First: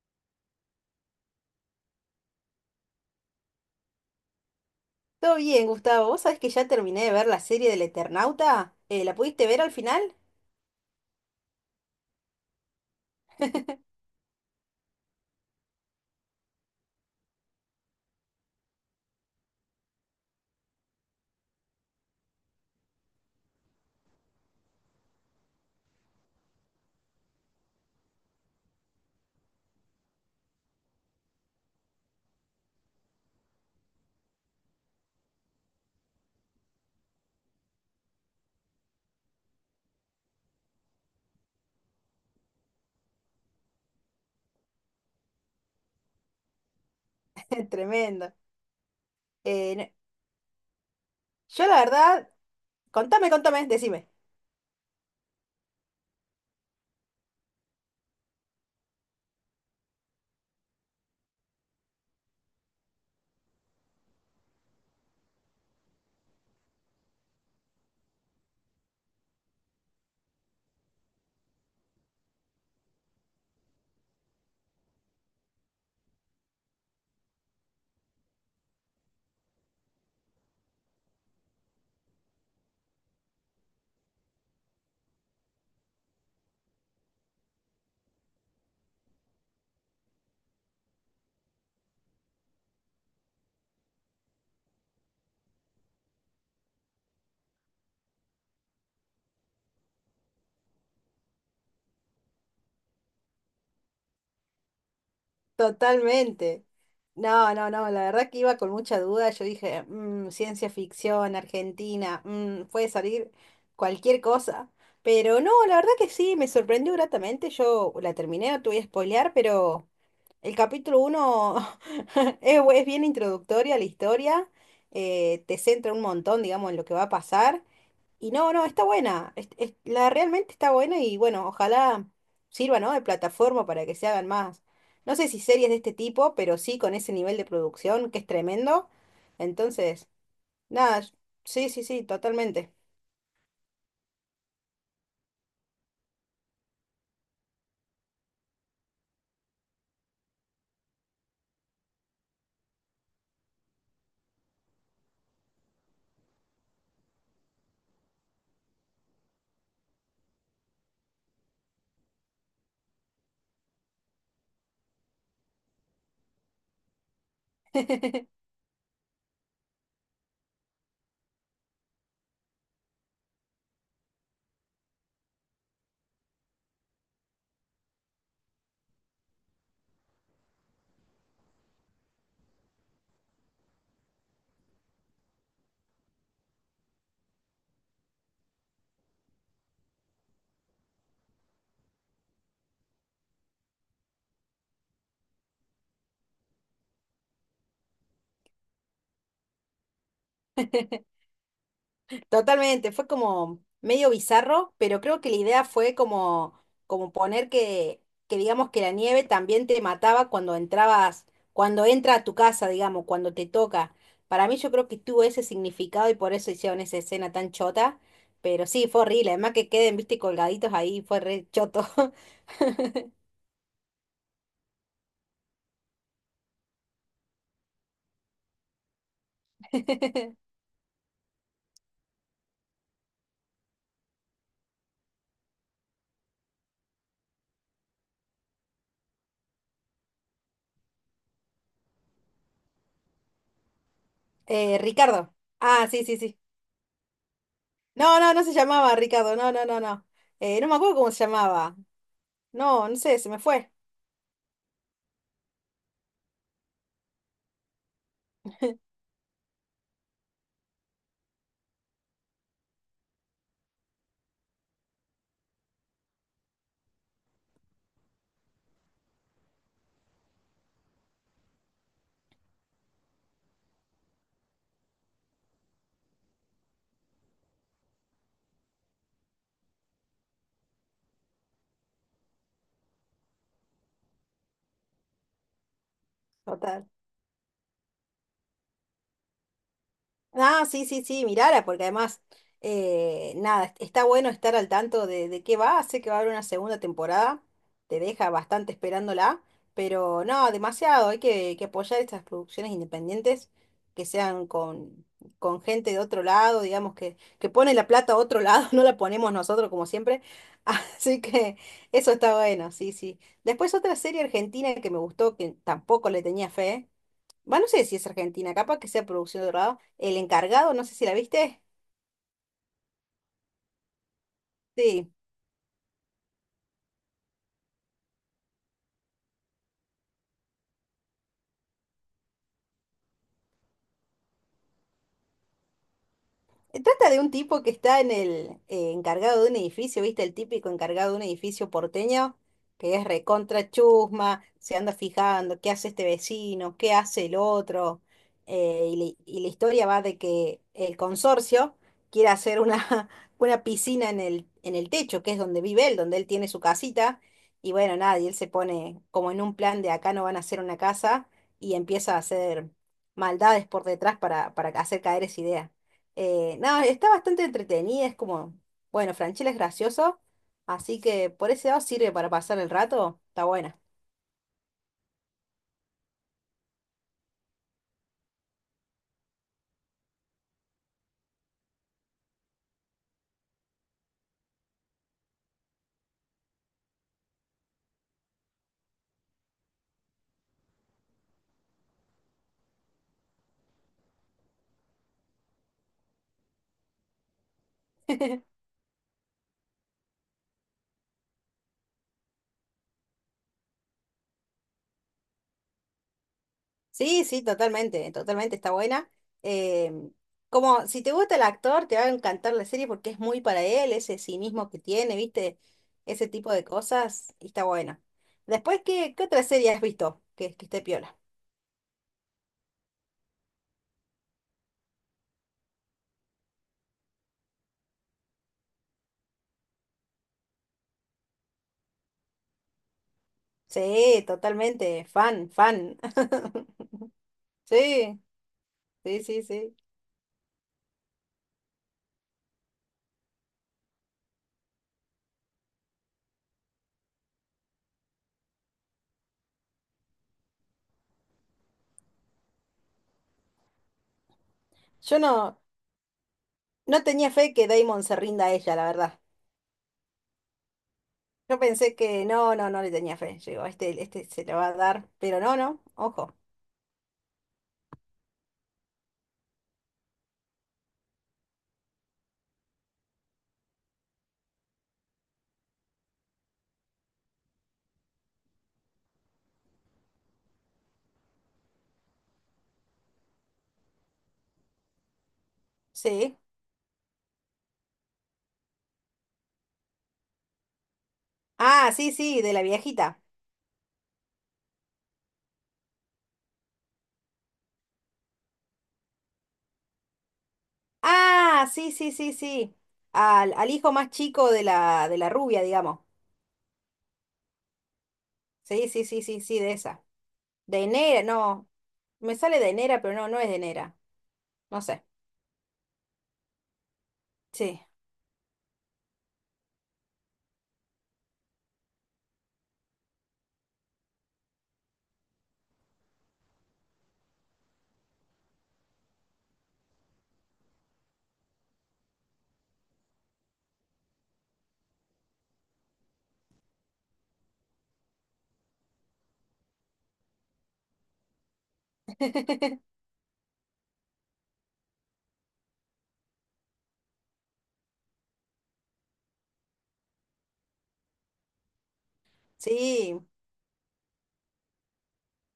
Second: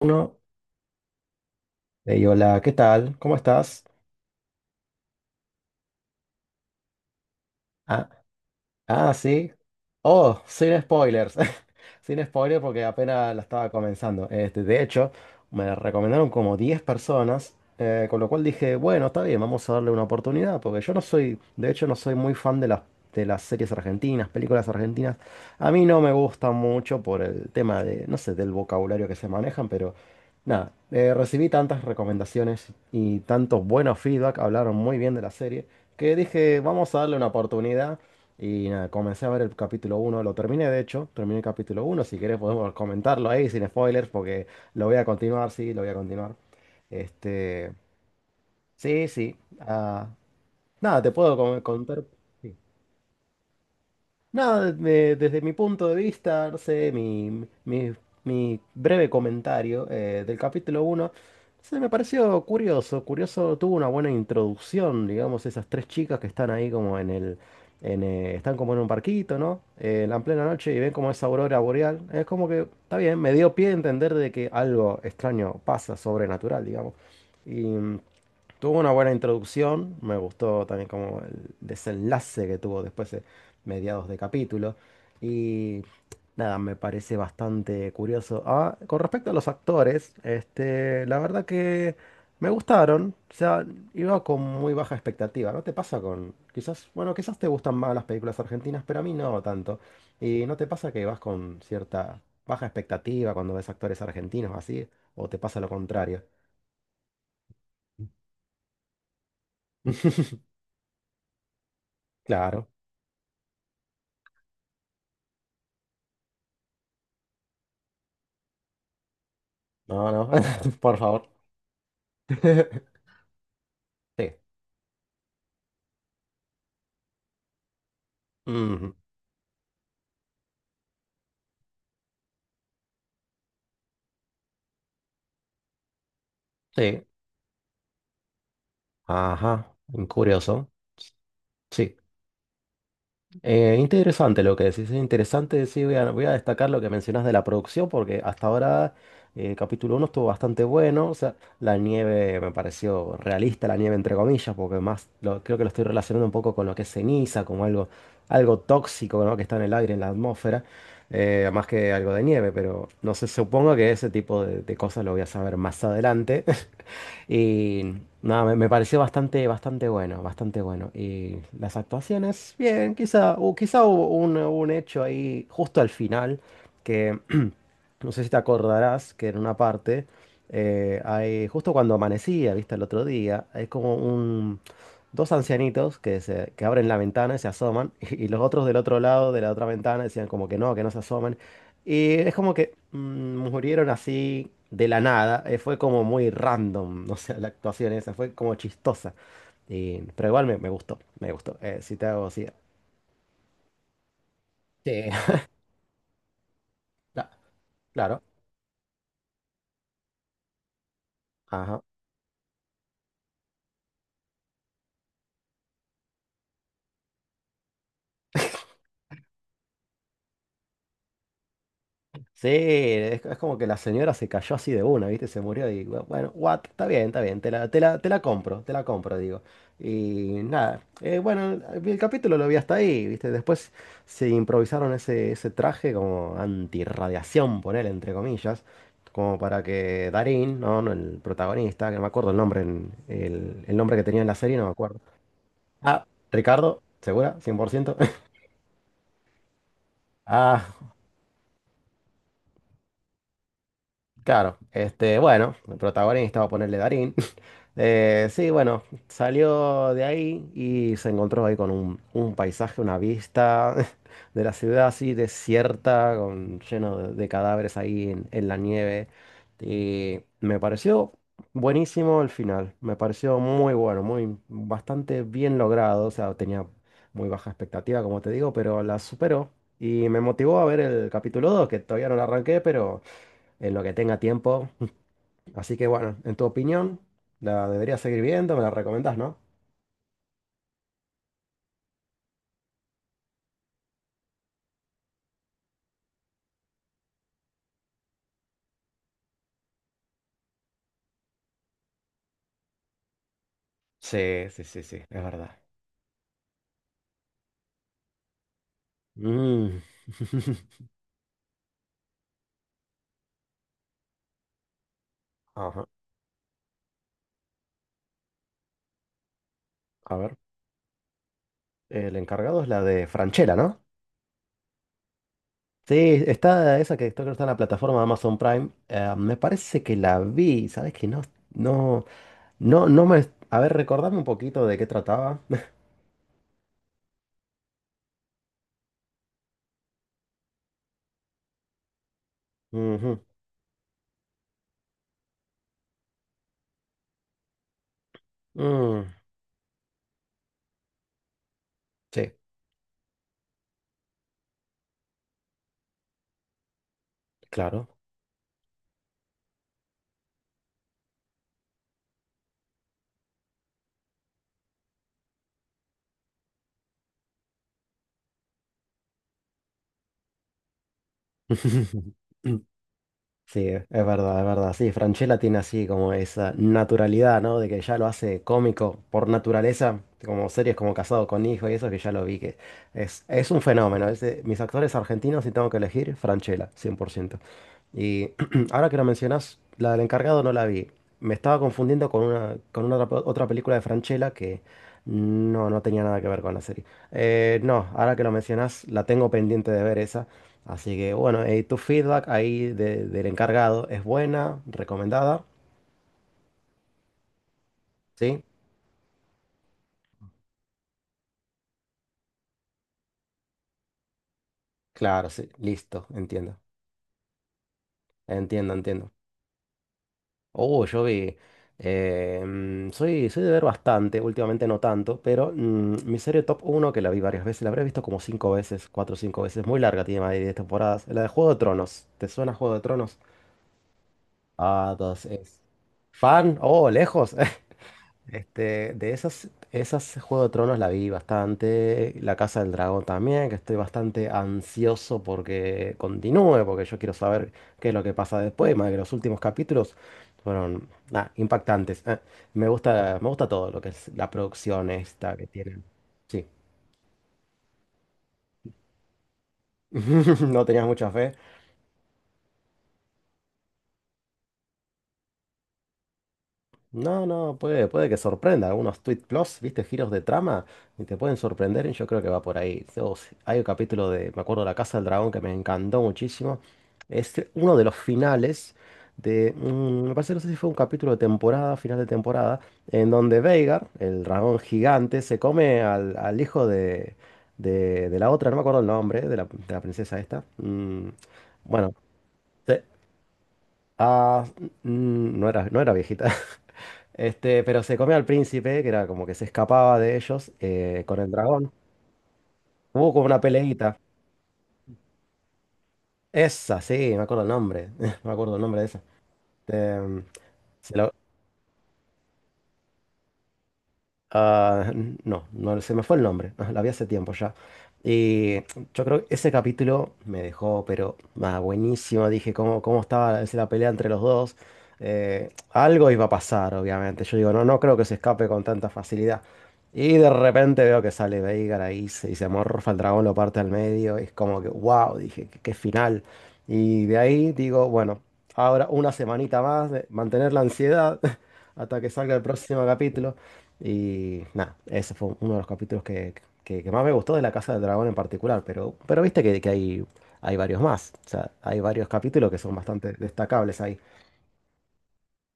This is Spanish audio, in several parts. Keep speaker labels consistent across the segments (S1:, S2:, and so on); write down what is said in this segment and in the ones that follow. S1: Uno, hey, hola, ¿qué tal? ¿Cómo estás?
S2: Todo bien, Gustavo. ¿Vos sabés que ya terminé de ver la serie del
S1: Ah,
S2: Eternauta?
S1: ah,
S2: ¿La pudiste
S1: sí.
S2: ver al final?
S1: Oh, sin spoilers. Sin spoilers porque apenas la estaba comenzando. Este, de hecho, me recomendaron como 10 personas, con lo cual dije, bueno, está bien, vamos a darle una oportunidad, porque yo no soy, de hecho, no soy muy fan de las series argentinas, películas argentinas. A mí no me gustan mucho por el tema de, no sé, del vocabulario que se manejan, pero nada, recibí tantas recomendaciones y tantos buenos feedback, hablaron muy bien de la serie, que dije, vamos a darle una oportunidad. Y nada, comencé a ver el capítulo uno. Lo terminé, de hecho, terminé el capítulo uno. Si querés podemos comentarlo ahí sin spoilers porque lo voy a continuar, sí, lo voy a continuar. Este,
S2: Tremendo.
S1: sí, sí.
S2: Eh, no-
S1: Ah, nada, te puedo
S2: yo la
S1: contar.
S2: verdad,
S1: Sí.
S2: contame, decime.
S1: Nada, desde mi punto de vista, no sé, mi breve comentario del capítulo uno se me pareció curioso. Curioso, tuvo una buena introducción, digamos, esas tres chicas que están ahí como en un barquito, ¿no? En la plena noche y ven como esa aurora boreal. Es como que, está bien, me dio pie a entender de que algo extraño pasa, sobrenatural, digamos. Y... Tuvo una buena introducción, me gustó también como el desenlace que tuvo después de mediados de capítulo. Y nada, me parece bastante curioso. Ah, con respecto a los actores, este, la verdad que me gustaron. O sea, iba con muy baja expectativa. ¿No te pasa Quizás, bueno, quizás te gustan más las películas argentinas, pero a mí no tanto? ¿Y no te pasa que vas con cierta baja expectativa cuando ves actores argentinos así? ¿O te pasa lo contrario?
S2: Totalmente. No, la verdad que iba con mucha duda. Yo dije, "Mm, ciencia ficción, Argentina, mm,
S1: Claro.
S2: puede salir cualquier cosa". Pero no, la verdad que sí, me sorprendió gratamente. Yo la terminé, no te voy a spoilear, pero...
S1: No, no,
S2: El
S1: por
S2: capítulo
S1: favor.
S2: uno es, es bien introductoria a la
S1: Sí.
S2: historia, te centra un montón, digamos, en lo que va a pasar. Y no, no, está
S1: Ujú.
S2: buena, la realmente está buena y bueno, ojalá sirva, ¿no? De plataforma para que se hagan más. No sé si series de este tipo, pero sí con
S1: Sí.
S2: ese nivel de producción que es tremendo.
S1: Ajá.
S2: Entonces,
S1: Curioso.
S2: nada, sí, sí,
S1: Sí.
S2: sí, totalmente.
S1: Interesante lo que decís. Es interesante. Sí, voy a destacar lo que mencionas de la producción, porque hasta ahora capítulo uno estuvo bastante bueno. O sea, la nieve me pareció realista, la nieve entre comillas, porque más creo que lo estoy relacionando un poco con lo que es ceniza, como algo, algo tóxico, ¿no? Que está en el aire, en la atmósfera. Más que algo de nieve, pero no sé, supongo que ese tipo de cosas lo voy a saber más adelante. Y nada, me pareció bastante, bastante bueno, bastante bueno. Y las actuaciones, bien, quizá, o quizá hubo un hecho ahí justo al final que no sé si te acordarás que en una parte, hay, justo cuando amanecía, viste, el otro día, hay como un, dos ancianitos que, se, que abren la ventana y se asoman, y, los otros del otro lado de la otra ventana decían como que no se asomen. Y es como que murieron así de la nada, fue como muy random, o sea, la actuación esa fue como chistosa. Y, pero igual me, me gustó, me gustó. Si te hago así.
S2: Totalmente, fue como medio bizarro,
S1: Sí,
S2: pero creo que la idea fue como, como
S1: cla-
S2: poner
S1: claro.
S2: que digamos que la nieve también te mataba cuando entrabas,
S1: Ajá.
S2: cuando entra a tu casa, digamos, cuando te toca. Para mí yo creo que tuvo ese significado y por eso hicieron esa escena tan chota, pero sí, fue horrible, además que queden, viste, colgaditos ahí, fue re choto.
S1: Sí, es como que la señora se cayó así de una, ¿viste? Se murió y bueno, what, está bien, te la, te la, te la compro, digo. Y nada, bueno, el capítulo lo vi hasta ahí, ¿viste? Después se improvisaron ese, ese traje como antirradiación, ponele, entre comillas, como para que Darín, ¿no? No, el protagonista, que no me acuerdo el nombre, en- el nombre que tenía en la serie, no me acuerdo.
S2: Ricardo. Ah, sí,
S1: Ah,
S2: sí, sí.
S1: Ricardo, ¿segura? 100%.
S2: No, no, no se llamaba Ricardo, no, no, no, no. No me
S1: Ah.
S2: acuerdo cómo se llamaba. No, no sé, se me fue.
S1: Claro, este, bueno, el protagonista, va a ponerle Darín. Sí, bueno, salió de ahí y se encontró ahí con un paisaje, una vista de la ciudad así desierta, lleno de cadáveres ahí en la nieve. Y me pareció buenísimo el final, me pareció muy bueno, muy bastante bien logrado. O sea, tenía muy baja expectativa, como te digo, pero la superó. Y me motivó a ver el capítulo 2 que todavía no lo arranqué, pero en lo que tenga tiempo. Así que bueno, en tu
S2: Total.
S1: opinión, ¿la debería seguir viendo? ¿Me la recomendás, no?
S2: Ah, sí, sí, sí, mirara, porque además, nada, está bueno estar al tanto de qué va, sé que va a haber una segunda temporada, te deja bastante esperándola, pero no, demasiado, hay que apoyar estas producciones independientes que sean
S1: Sí, sí, sí, sí, es verdad.
S2: con gente de otro lado, digamos, que pone la plata a otro lado, no la ponemos nosotros
S1: Mm.
S2: como siempre, así que eso está bueno, sí, sí. Después otra serie argentina que me gustó, que
S1: Ajá.
S2: tampoco le tenía fe. Bueno, no sé si es Argentina, capaz que sea producción de lado
S1: A
S2: El
S1: ver,
S2: encargado, no sé si la viste.
S1: el encargado es la de Franchella, ¿no?
S2: Sí.
S1: Sí, está esa que creo que está en la plataforma de Amazon Prime. Me parece que la vi, ¿sabes qué? No, no, no, no me... A ver, recordame un poquito de qué trataba.
S2: Trata de un tipo que está en el encargado de un edificio, ¿viste? El típico encargado de un edificio porteño, que es
S1: Ujú.
S2: recontra chusma, se anda fijando qué hace este vecino, qué hace el otro.
S1: Mm,
S2: La y la historia va de que el consorcio quiere
S1: sí,
S2: hacer una, una piscina en el techo, que es donde vive él, donde él tiene su casita. Y
S1: claro.
S2: bueno, nada, y él se pone como en un plan de acá no van a hacer una casa y empieza a hacer maldades por detrás para hacer caer esa idea. No, está bastante entretenida, es como, bueno, Franchella es gracioso, así que por ese lado sirve para pasar el rato, está
S1: Sí,
S2: buena.
S1: es verdad, es verdad. Sí, Francella tiene así como esa naturalidad, ¿no? De que ya lo hace cómico por naturaleza, como series como Casado con Hijo y eso que ya lo vi, que es un fenómeno. Es de mis actores argentinos, si tengo que elegir, Francella, 100%. Y ahora que lo mencionas, la del encargado no la vi. Me estaba confundiendo con una, otra película de Francella que no, no tenía nada que ver con la serie. No, ahora que lo mencionas, la tengo pendiente de ver esa. Así que bueno, tu feedback ahí del encargado es buena, recomendada,
S2: Sí, sí, totalmente,
S1: ¿sí?
S2: totalmente está buena. Eh, como si te gusta el actor, te va a encantar la serie porque es muy para él, ese cinismo que tiene,
S1: Claro, sí,
S2: ¿viste?
S1: listo,
S2: Ese tipo
S1: entiendo,
S2: de cosas, y está buena.
S1: entiendo,
S2: Después,
S1: entiendo.
S2: ¿qué otra serie has visto que esté
S1: Oh, yo
S2: piola?
S1: vi, soy, soy de ver bastante, últimamente no tanto, pero mi serie top uno que la vi varias veces, la habré visto como 5 veces, 4 o 5 veces, muy larga, tiene más de 10 temporadas, la de Juego de Tronos. ¿Te suena Juego de Tronos?
S2: Sí,
S1: Ah,
S2: totalmente, fan,
S1: entonces,
S2: fan.
S1: ¿fan? Oh, lejos.
S2: Sí,
S1: Este, de
S2: sí, sí,
S1: esas,
S2: sí.
S1: esas Juego de Tronos la vi bastante, La Casa del Dragón también, que estoy bastante ansioso porque continúe, porque yo quiero saber qué es lo que pasa después, más que los últimos capítulos fueron impactantes. Ah, me gusta todo lo que es la producción
S2: Yo
S1: esta que
S2: no,
S1: tienen. Sí.
S2: no tenía fe que Damon se rinda a ella, la verdad.
S1: ¿No tenías mucha fe?
S2: Yo pensé que no, no, no le tenía fe. Yo digo, este se lo va a dar, pero no, no, ojo.
S1: No, no, puede, puede que sorprenda. Algunos tweet plus, viste, giros de trama, y te pueden sorprender, y yo creo que va por ahí. So, hay un capítulo de, me acuerdo, La Casa del Dragón que me encantó muchísimo. Es uno de los finales de, me parece, no sé si fue un capítulo de temporada, final de temporada, en donde Veigar, el dragón gigante, se come al,
S2: Sí.
S1: al hijo de la otra, no me acuerdo el nombre, de la princesa esta. Mm,
S2: Ah,
S1: bueno.
S2: sí, sí, de la viejita.
S1: Ah, no era, no era viejita. Este, pero se comió al príncipe, que era como que se escapaba de ellos con el
S2: Ah,
S1: dragón.
S2: sí, sí, sí, sí.
S1: Hubo como una
S2: Al, al hijo
S1: peleita.
S2: más chico de la rubia, digamos.
S1: Esa, sí, me acuerdo el nombre. Me acuerdo el nombre de
S2: Sí,
S1: esa.
S2: sí, sí, sí, sí, de
S1: Este,
S2: esa. De
S1: se lo-
S2: Nera, no. Me sale de Nera, pero no, no es de Nera. No
S1: Ah,
S2: sé.
S1: no, no se me fue el nombre, la vi hace tiempo ya.
S2: Sí.
S1: Y yo creo que ese capítulo me dejó, pero buenísimo. Dije cómo estaba la pelea entre los dos. Algo iba a pasar, obviamente. Yo digo, no, no creo que se escape con tanta facilidad. Y de repente veo que sale Veigar ahí y se amorfa el dragón, lo parte al medio. Y es como que, wow, dije, qué, qué final. Y de ahí digo, bueno, ahora una semanita más de mantener la ansiedad hasta que salga el próximo capítulo. Y nada, ese fue uno de los capítulos que, más me gustó de La Casa del Dragón en particular, pero viste que hay varios más. O sea, hay varios capítulos que son bastante
S2: Sí,
S1: destacables ahí.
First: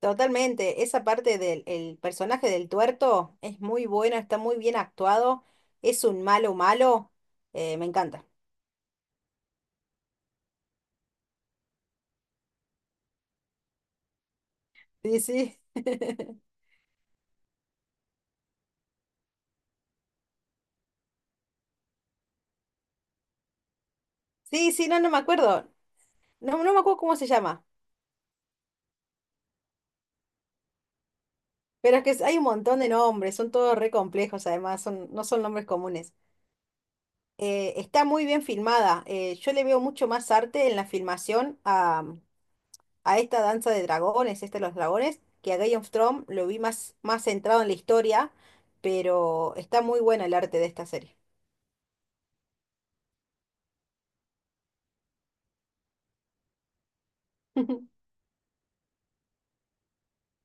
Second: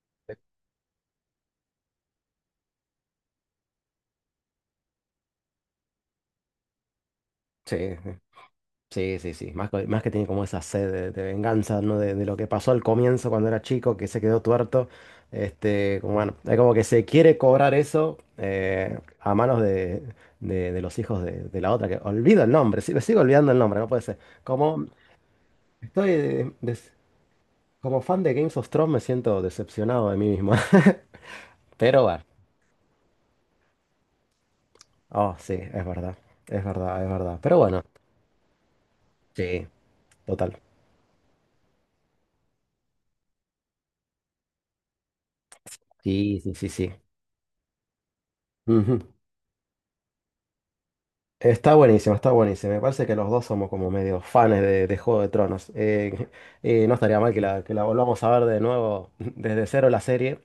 S2: totalmente, esa parte del el personaje del tuerto es muy bueno, está muy bien actuado, es un malo malo, me
S1: Sí,
S2: encanta.
S1: sí, sí, sí. Más, más que tiene como esa sed de venganza, ¿no? De lo que pasó al comienzo cuando era chico, que se quedó tuerto.
S2: Sí, sí.
S1: Este, como, bueno, es como que se quiere cobrar eso a manos de los hijos de la otra, que olvido el nombre, sí, me sigo olvidando el nombre, no puede ser.
S2: Sí, sí, no, no me acuerdo,
S1: Estoy...
S2: no, no me acuerdo cómo se llama,
S1: Como fan de Games of Thrones me siento decepcionado de mí mismo.
S2: pero es
S1: Pero bueno.
S2: que hay un montón de nombres, son todos re complejos además, son, no
S1: Oh,
S2: son
S1: sí,
S2: nombres
S1: es
S2: comunes.
S1: verdad. Es verdad, es verdad. Pero bueno,
S2: Está muy bien filmada, yo le
S1: sí,
S2: veo mucho más
S1: total.
S2: arte en la filmación a esta danza de dragones, este de los dragones, que a Game of Thrones
S1: Sí,
S2: lo
S1: sí,
S2: vi
S1: sí, sí.
S2: más, más centrado en la historia,
S1: Ujú.
S2: pero está muy bueno el arte de esta serie.
S1: Está buenísimo, está buenísimo. Me parece que los dos somos como medio fans de Juego de Tronos. No estaría mal que la volvamos a ver de nuevo desde cero la serie.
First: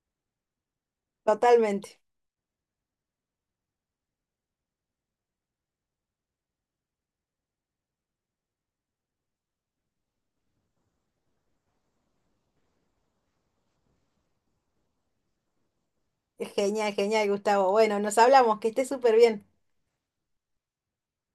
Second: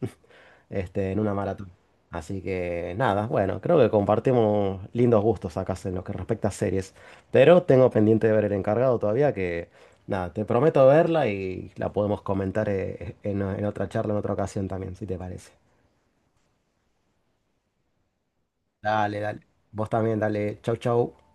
S1: Este, en una maratón.
S2: Totalmente.
S1: Así que nada, bueno, creo que compartimos lindos gustos acá en lo que respecta a series. Pero tengo pendiente de ver El Encargado todavía, que nada, te prometo verla y la podemos comentar en otra charla, en otra ocasión también, si te parece.
S2: Genial, genial, Gustavo. Bueno, nos hablamos, que esté súper
S1: Dale, dale.
S2: bien.
S1: Vos también, dale. Chau, chau.